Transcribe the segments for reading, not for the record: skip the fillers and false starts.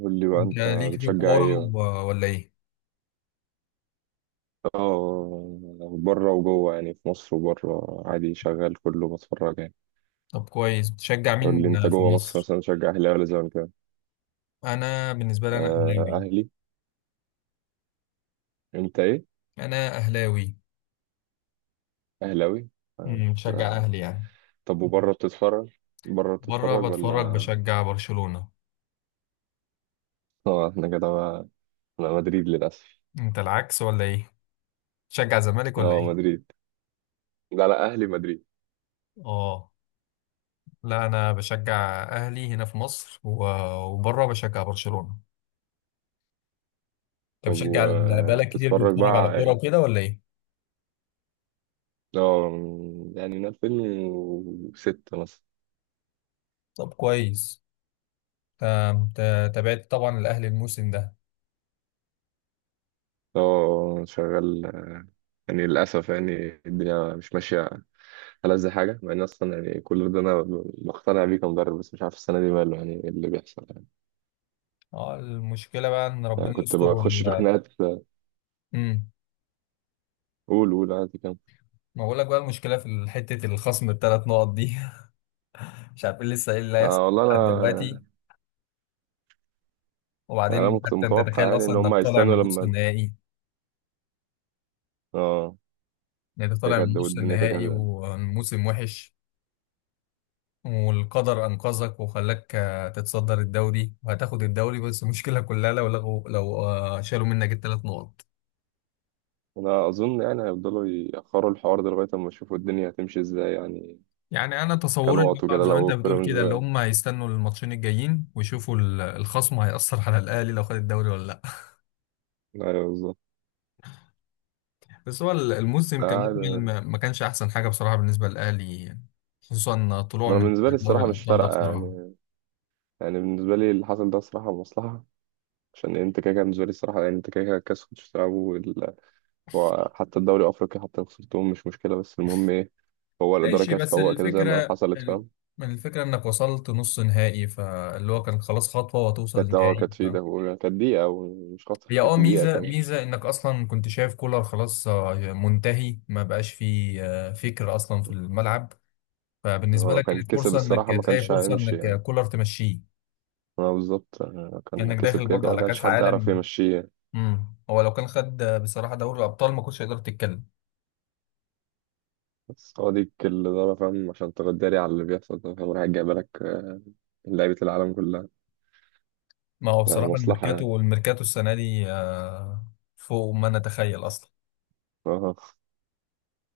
قول لي بقى انت انت ليك في بتشجع الكورة ايه؟ ولا ايه؟ اه، بره وجوه يعني، في مصر وبره عادي شغال، كله بتفرج يعني. طب كويس، بتشجع قول لي مين انت في جوه مصر مصر؟ مثلا بتشجع اهلي ولا زمالك؟ انا بالنسبة لي آه اهلاوي. اهلي. انت ايه؟ انا اهلاوي. اهلاوي. آه مش- بشجع آه. اهلي يعني. طب وبره بتتفرج بره بره بتتفرج بتفرج، ولا؟ بشجع برشلونة. اه احنا كده بقى، انا مدريد للاسف. انت العكس ولا ايه؟ بتشجع زمالك ولا اه ايه؟ مدريد. لا لا اهلي مدريد. اه، لا انا بشجع اهلي هنا في مصر وبره بشجع برشلونة. انت طب بتشجع بقالك كتير وبتتفرج بتتفرج على كورة بقى؟ وكده ولا ايه؟ اه، يعني من 2006 مثلا. طب كويس. تابعت طبعا الاهلي الموسم ده. اه شغال، يعني للأسف يعني الدنيا مش ماشية. ألذ حاجة، مع إن أصلا يعني كل ده أنا مقتنع بيه كمدرب، بس مش عارف السنة دي ماله، يعني إيه اللي بيحصل يعني. اه، المشكلة بقى ان أنا ربنا كنت يستر. بخش في خناقات. امم. قول عادي كام. ما بقول لك بقى، المشكله في حته الخصم الثلاث نقط دي. مش عارفين لسه ايه اللي هيحصل آه والله لحد دلوقتي. أنا يعني، أنا وبعدين كنت حتى انت متوقع تتخيل يعني اصلا إن انك هم طالع هيستنوا من نص لما، النهائي. آه يعني انت طالع من كده، نص والدنيا النهائي كده. والموسم وحش، والقدر انقذك وخلاك تتصدر الدوري وهتاخد الدوري، بس المشكله كلها لو لغوا، لو شالوا منك الثلاث نقط. أنا أظن يعني هيفضلوا يأخروا الحوار ده لغاية أما يشوفوا الدنيا هتمشي إزاي يعني، يعني انا تصوري اللي كنقط هو وكده زي ما انت لو بتقول بيراميدز كده، اللي وقع. هم هيستنوا الماتشين الجايين ويشوفوا الخصم هيأثر على الاهلي لو خد الدوري ولا لا. أيوه بالظبط. بس هو بس الموسم كمجمل عادي. ما كانش احسن حاجه بصراحه بالنسبه للاهلي، خصوصا طلوع أنا من بالنسبة لي دوري الصراحة مش الابطال ده فارقة بصراحه. يعني، يعني بالنسبة لي اللي حصل ده الصراحة مصلحة، عشان انت كده كده بالنسبه لي الصراحه، يعني انت كده كده الكاس كنتش تلعبه هو حتى الدوري الافريقي، حتى لو خسرتهم مش مشكله، بس المهم ايه؟ هو الاداره ماشي، كانت بس تفوق كده زي ما الفكرة حصلت، فاهم. الفكرة انك وصلت نص نهائي، فاللي هو كان خلاص خطوة وهتوصل كانت اه، لنهائي كانت ف... في ده، وكانت دقيقه ومش خاطر هي كانت دقيقه ميزة كمان. ميزة انك اصلا كنت شايف كولر خلاص منتهي، ما بقاش فيه فكر اصلا في الملعب. هو فبالنسبة لو لك كان كانت كسب فرصة انك الصراحه ما تلاقي كانش فرصة هيمشي يعني. انك كولر تمشيه، اه بالظبط، اه كان لانك داخل كسب كده برضه كده ما على كانش كأس حد يعرف عالم. يمشيه يعني. امم، هو لو كان خد بصراحه دوري الابطال ما كنتش هيقدر تتكلم. بس هو دي الاداره، فاهم، عشان تغداري على اللي بيحصل ده، فاهم، رايح جايبه لك لعيبه العالم كلها. ما هو يعني بصراحه مصلحه الميركاتو، يعني. والميركاتو السنه دي فوق ما نتخيل اصلا. اه.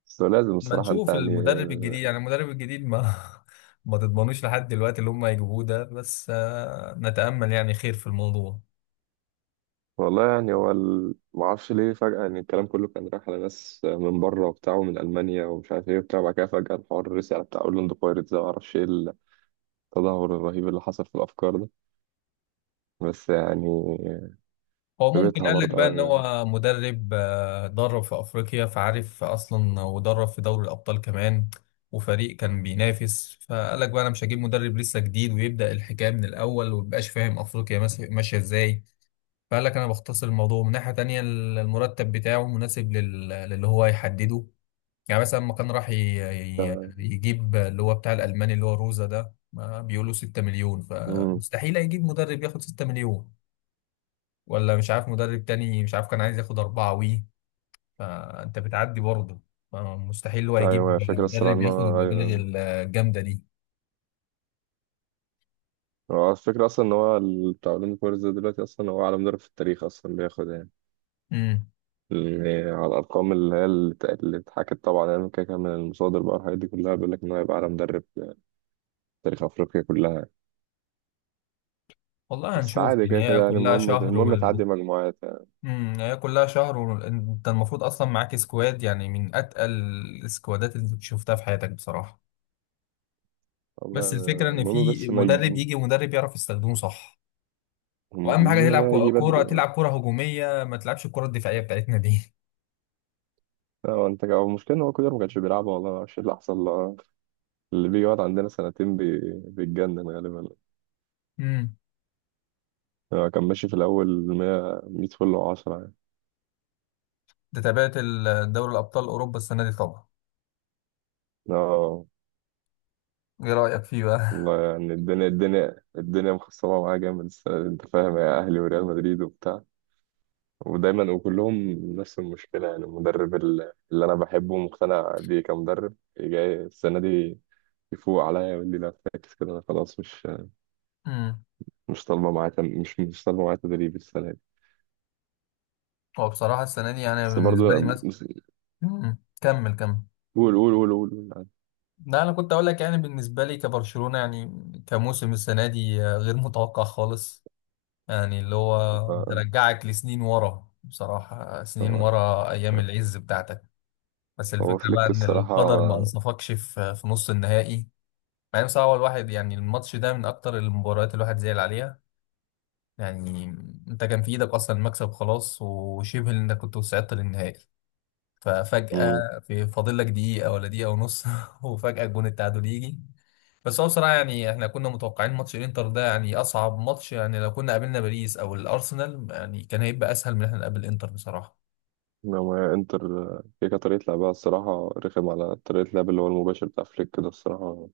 بس هو لازم ما الصراحه انت نشوف يعني. المدرب الجديد، يعني المدرب الجديد ما ما تضمنوش لحد دلوقتي اللي هم هيجيبوه ده، بس نتامل يعني خير في الموضوع. والله يعني هو معرفش ليه فجأة يعني، الكلام كله كان رايح على ناس من بره وبتاع، ومن ألمانيا، ومش عارف ايه وبتاع. بعد كده فجأة الحوار رسي على بتاع أورلاندو بايرتس ده، معرفش ايه التدهور الرهيب اللي حصل في الأفكار ده. بس يعني هو في ممكن بيتها قال لك بقى برضه ان أنا. هو مدرب درب في افريقيا فعارف اصلا، ودرب في دوري الابطال كمان، وفريق كان بينافس، فقال لك بقى انا مش هجيب مدرب لسه جديد ويبدا الحكايه من الاول ومبقاش فاهم افريقيا ماشيه ازاي. فقال لك انا بختصر الموضوع من ناحيه تانية، المرتب بتاعه مناسب للي هو هيحدده. يعني مثلا لما كان راح يجيب اللي هو بتاع الالماني اللي هو روزا ده، ما بيقولوا 6 مليون، امم، فمستحيل هيجيب مدرب ياخد 6 مليون، ولا مش عارف مدرب تاني، مش عارف كان عايز ياخد أربعة وي، فأنت بتعدي برضه. مستحيل هو أيوه يجيب الفكرة الصراحة مدرب إن ياخد هو، المبالغ أيوه الجامدة دي. هو الفكرة أصلا إن هو بتاع أورلاندو بايرتس ده دلوقتي أصلا هو أعلى مدرب في التاريخ أصلا بياخد يعني. امم. يعني على الأرقام اللي هي اللي ات- اللي اتحكت طبعا يعني كده كده من المصادر بقى، الحاجات دي كلها بيقول لك إن هو هيبقى أعلى مدرب في تاريخ أفريقيا كلها. والله بس هنشوف عادي يعني، كده هي كده يعني كلها المهم، شهر المهم والب. تعدي مجموعات يعني. امم، هي كلها شهر، وانت المفروض اصلا معاك سكواد يعني من اتقل السكوادات اللي شفتها في حياتك بصراحة. والله بس الفكرة ان المهم في بس ما مدرب يجي، يجي، مدرب يعرف يستخدمه صح. واهم حاجة المهم تلعب لا يجي بدري كورة، ما. تلعب كورة هجومية، ما تلعبش الكورة الدفاعية بتاعتنا دي. هو انت، هو المشكلة ان هو كولر ما كانش بيلعب والله، ما اعرفش إيه اللي حصل له. اللي بيجي يقعد عندنا سنتين بيتجنن غالبا. امم. هو كان ماشي في الاول 100 100 فل و10 يعني. ده تابعت دوري الابطال اوروبا السنة دي طبعا؟ اه ايه رأيك فيه بقى؟ والله يعني، الدنيا مخصبة معاه جامد السنة دي انت فاهم، يا اهلي وريال مدريد وبتاع، ودايما وكلهم نفس المشكلة. يعني المدرب اللي انا بحبه ومقتنع بيه كمدرب، جاي السنة دي يفوق عليا ويقول لي لا فاكس كده، انا خلاص مش امم. مش طالبه معايا تم- مش مش طالبه معايا تدريب السنه دي. هو بصراحة السنة دي يعني بس بالنسبة لي برضه مثلا، امم، كمل كمل. قول. يعني لا، انا كنت اقول لك يعني بالنسبة لي كبرشلونة يعني، كموسم السنة دي غير متوقع خالص. يعني اللي هو هو ترجعك لسنين ورا بصراحة، سنين هو ورا ايام العز بتاعتك. بس هو الفكرة بقى فليك ان الصراحه. القدر ما انصفكش في نص النهائي. مع ان بصراحة هو الواحد يعني الماتش ده من اكتر المباريات الواحد زعل عليها. يعني انت كان في ايدك اصلا المكسب خلاص، وشبه انك كنت وصعدت للنهائي. ففجأة امم، في فاضل لك دقيقة ولا دقيقة ونص وفجأة جون التعادل يجي. بس هو بصراحة يعني احنا كنا متوقعين ماتش الانتر ده يعني أصعب ماتش، يعني لو كنا قابلنا باريس أو الأرسنال يعني كان هيبقى أسهل من إن احنا نقابل الانتر بصراحة. لما انتر، هي كانت طريقه لعبها الصراحه رخم، على طريقه لعب اللي هو المباشر بتاع فليك ده الصراحه،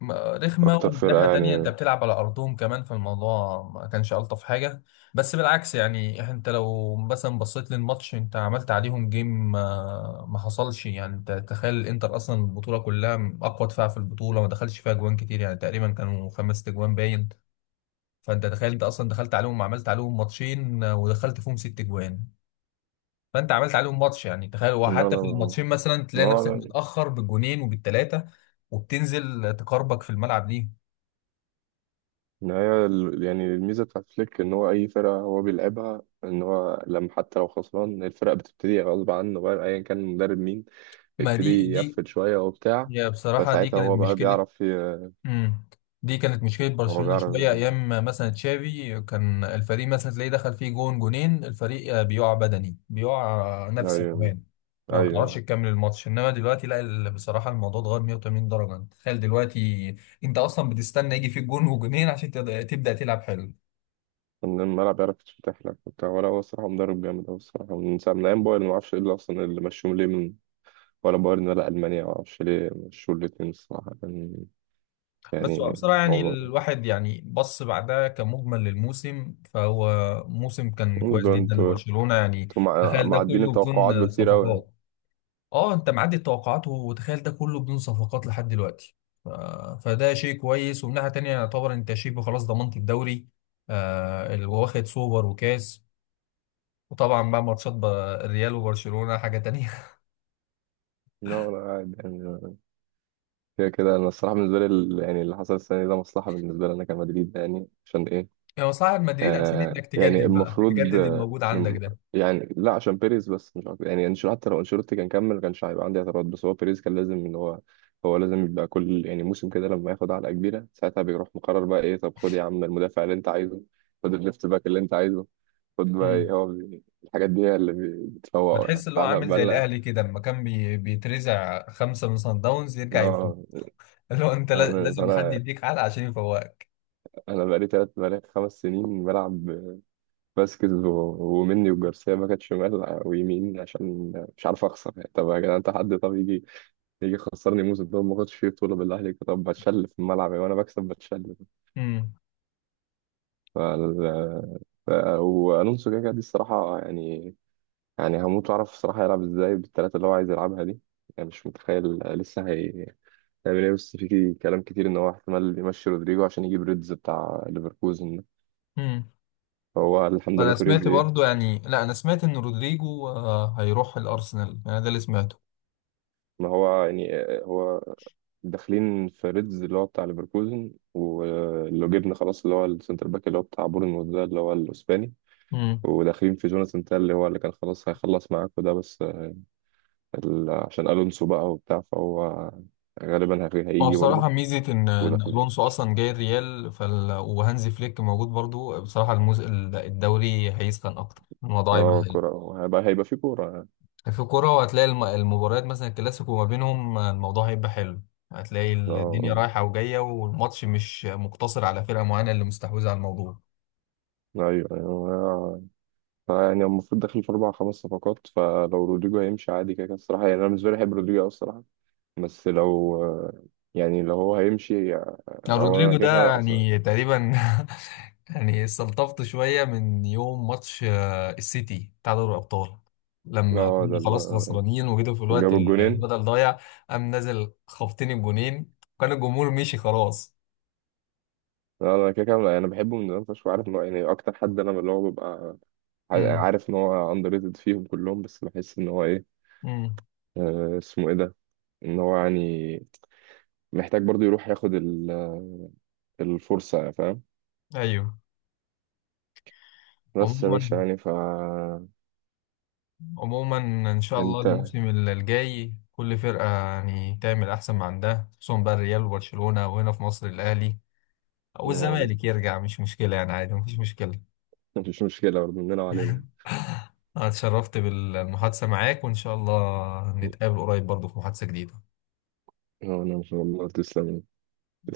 رخمة، اكتر ومن ناحية فرقه تانية انت يعني. بتلعب على ارضهم كمان، في الموضوع ما كانش الطف حاجة. بس بالعكس يعني، انت لو مثلا بصيت للماتش، انت عملت عليهم جيم، ما حصلش. يعني انت تخيل الانتر اصلا البطولة كلها اقوى دفاع في البطولة، ما دخلش فيها جوان كتير، يعني تقريبا كانوا خمس تجوان باين. فانت تخيل انت اصلا دخلت عليهم، عملت عليهم ماتشين ودخلت فيهم ست جوان. فانت عملت عليهم ماتش، يعني تخيل. لا وحتى لا في الماتشين مثلا تلاقي هو نفسك لا متأخر بالجونين وبالتلاتة، وبتنزل تقربك في الملعب ليهم. إن هي يعني الميزه بتاعت فليك ان هو اي فرقه هو بيلعبها، ان هو لما حتى لو خسران الفرقه بتبتدي غصب عنه بقى ايا كان المدرب مين، ما دي يبتدي دي يقفل شوية وبتاع. يا بصراحة دي فساعتها كانت هو بقى مشكلة. بيعرف ي... مم. دي كانت مشكلة هو برشلونة شوية أيام، ما مثلا تشافي كان الفريق مثلا تلاقيه دخل فيه جون جونين، الفريق بيقع بدني، بيقع نفسي أيوة كمان، ما بتعرفش أيوة. تكمل الماتش. إنما دلوقتي لا، بصراحة الموضوع اتغير 180 درجة. تخيل دلوقتي أنت أصلا بتستنى يجي فيك جون وجونين عشان تبدأ تلعب حلو. من الملعب بيعرف يتفتح لك وبتاع. ولا هو الصراحة مدرب جامد أوي الصراحة، من ساعة من أيام بايرن، معرفش إيه اللي أصلا اللي مشوهم ليه من ولا بايرن ولا ألمانيا، معرفش ليه مشوا الاتنين، الصراحة كان بس هو يعني. بصراحة يعني هو الواحد يعني بص، بعدها كمجمل للموسم، فهو موسم كان كويس ده جدا انتوا، لبرشلونة يعني. انتوا تخيل ده معدين كله التوقعات بدون بكتير أوي يعني. صفقات. اه، انت معدي التوقعات، وتخيل ده كله بدون صفقات لحد دلوقتي. ف- فده شيء كويس، ومن ناحية تانية يعتبر انت شبه خلاص ضمنت الدوري، آه اللي واخد سوبر وكاس. وطبعا بقى ماتشات الريال وبرشلونة حاجة تانية. لا لا عادي يعني، كده كده أنا الصراحة بالنسبة لي يعني اللي حصل السنة دي ده مصلحة بالنسبة لي أنا كمدريد يعني. عشان إيه؟ يعني صاحب مدريد، عشان آه انك يعني تجدد بقى، المفروض تجدد آه، الموجود عندك. يعني لا عشان بيريز، بس مش عارف يعني انشيلوتي، حتى لو انشيلوتي كان كمل ما كانش هيبقى عندي اعتراض، بس هو بيريز كان لازم ان هو، هو لازم يبقى كل يعني موسم كده لما ياخد علقه كبيره ساعتها بيروح مقرر بقى ايه، طب خد يا عم المدافع اللي انت عايزه، خد الليفت باك اللي انت عايزه، خد ده بقى إيه، هو الحاجات دي هي اللي بتفوقه يعني، بتحس اللي هو فاحنا عامل زي بقالنا الاهلي كده، لما كان بيترزع خمسه من صن داونز يرجع يفوز. اه. اللي هو انت انا لازم حد فانا يديك علقه عشان يفوقك. انا بقالي تلات بقالي 5 سنين بلعب فاسكيز ومني وجارسيا باكت شمال ويمين، عشان مش عارف اخسر يعني. طب يا جدعان انت حد، طب يجي يخسرني موسم ده، ما خدتش فيه بطوله بالله عليك، طب بتشل في الملعب يعني، وانا بكسب بتشل امم. فال... ف... والونسو كده كده دي الصراحه يعني، يعني هموت واعرف الصراحه يلعب ازاي بالثلاثه اللي هو عايز يلعبها دي، يعني مش متخيل لسه هي هيعمل ايه. بس في كلام كتير ان هو احتمال يمشي رودريجو عشان يجيب ريدز بتاع ليفركوزن ده. امم. هو الحمد لله انا بيريز سمعت ايه. برضو يعني، لا، انا سمعت ان رودريجو هيروح الارسنال، انا ده اللي سمعته. ما هو يعني، هو داخلين في ريدز اللي هو بتاع ليفركوزن، ولو جبنا خلاص اللي هو السنتر باك اللي هو بتاع بورنموث ده اللي هو الاسباني، امم. وداخلين في جوناثان تال اللي هو اللي كان خلاص هيخلص معاكوا ده، بس عشان الونسو بقى وبتاع فهو غالبا هو هيجي بصراحه برضه ميزه إن وداخلين. الونسو اصلا جاي الريال وهانزي فليك موجود برضو بصراحه. الدوري هيسخن اكتر، الموضوع يبقى اه كورة، هيبقى في كورة يعني. في الكورة، وهتلاقي المباريات مثلا الكلاسيكو ما بينهم الموضوع هيبقى حلو. هتلاقي الدنيا اه رايحة وجاية، والماتش مش مقتصر على فرقة معينة اللي مستحوذة على الموضوع. ايوه. يعني المفروض داخل في 4 5 صفقات، فلو رودريجو هيمشي عادي كده كده الصراحة. يعني انا بالنسبة لي بحب رودريجو أوي الصراحة، بس لو يعني لو هو هيمشي، أنا او انا رودريجو كده ده كده اصلا يعني تقريبا يعني استلطفت شوية من يوم ماتش السيتي بتاع دوري الأبطال، لما اه. ده كنتوا اللي خلاص خسرانين وجيتوا في الوقت جاب الجونين. البدل ضايع، قام نازل خبطين الجونين، وكان الجمهور مشي خلاص. لا، انا كده كده انا بحبه من زمان فشخ، وعارف ان هو يعني اكتر حد انا اللي هو ببقى امم. عارف ان هو اندر ريتد فيهم كلهم، بس بحس ان هو ايه، امم. آه، اسمه ايه ده، ان هو يعني محتاج برضو يروح ياخد الفرصة يعني فاهم. ايوه. بس يا باشا عموما، يعني ف، عموما، ان شاء الله انت الموسم الجاي كل فرقه يعني تعمل احسن ما عندها، خصوصا بقى الريال وبرشلونه، وهنا في مصر الاهلي او ما- الزمالك يرجع مش مشكله يعني، عادي مفيش مشكله. مفيش مشكلة برضه مننا وعلينا. انا اتشرفت بالمحادثه معاك، وان شاء الله نتقابل قريب برضه في محادثه جديده. انا ان شاء الله تسلم.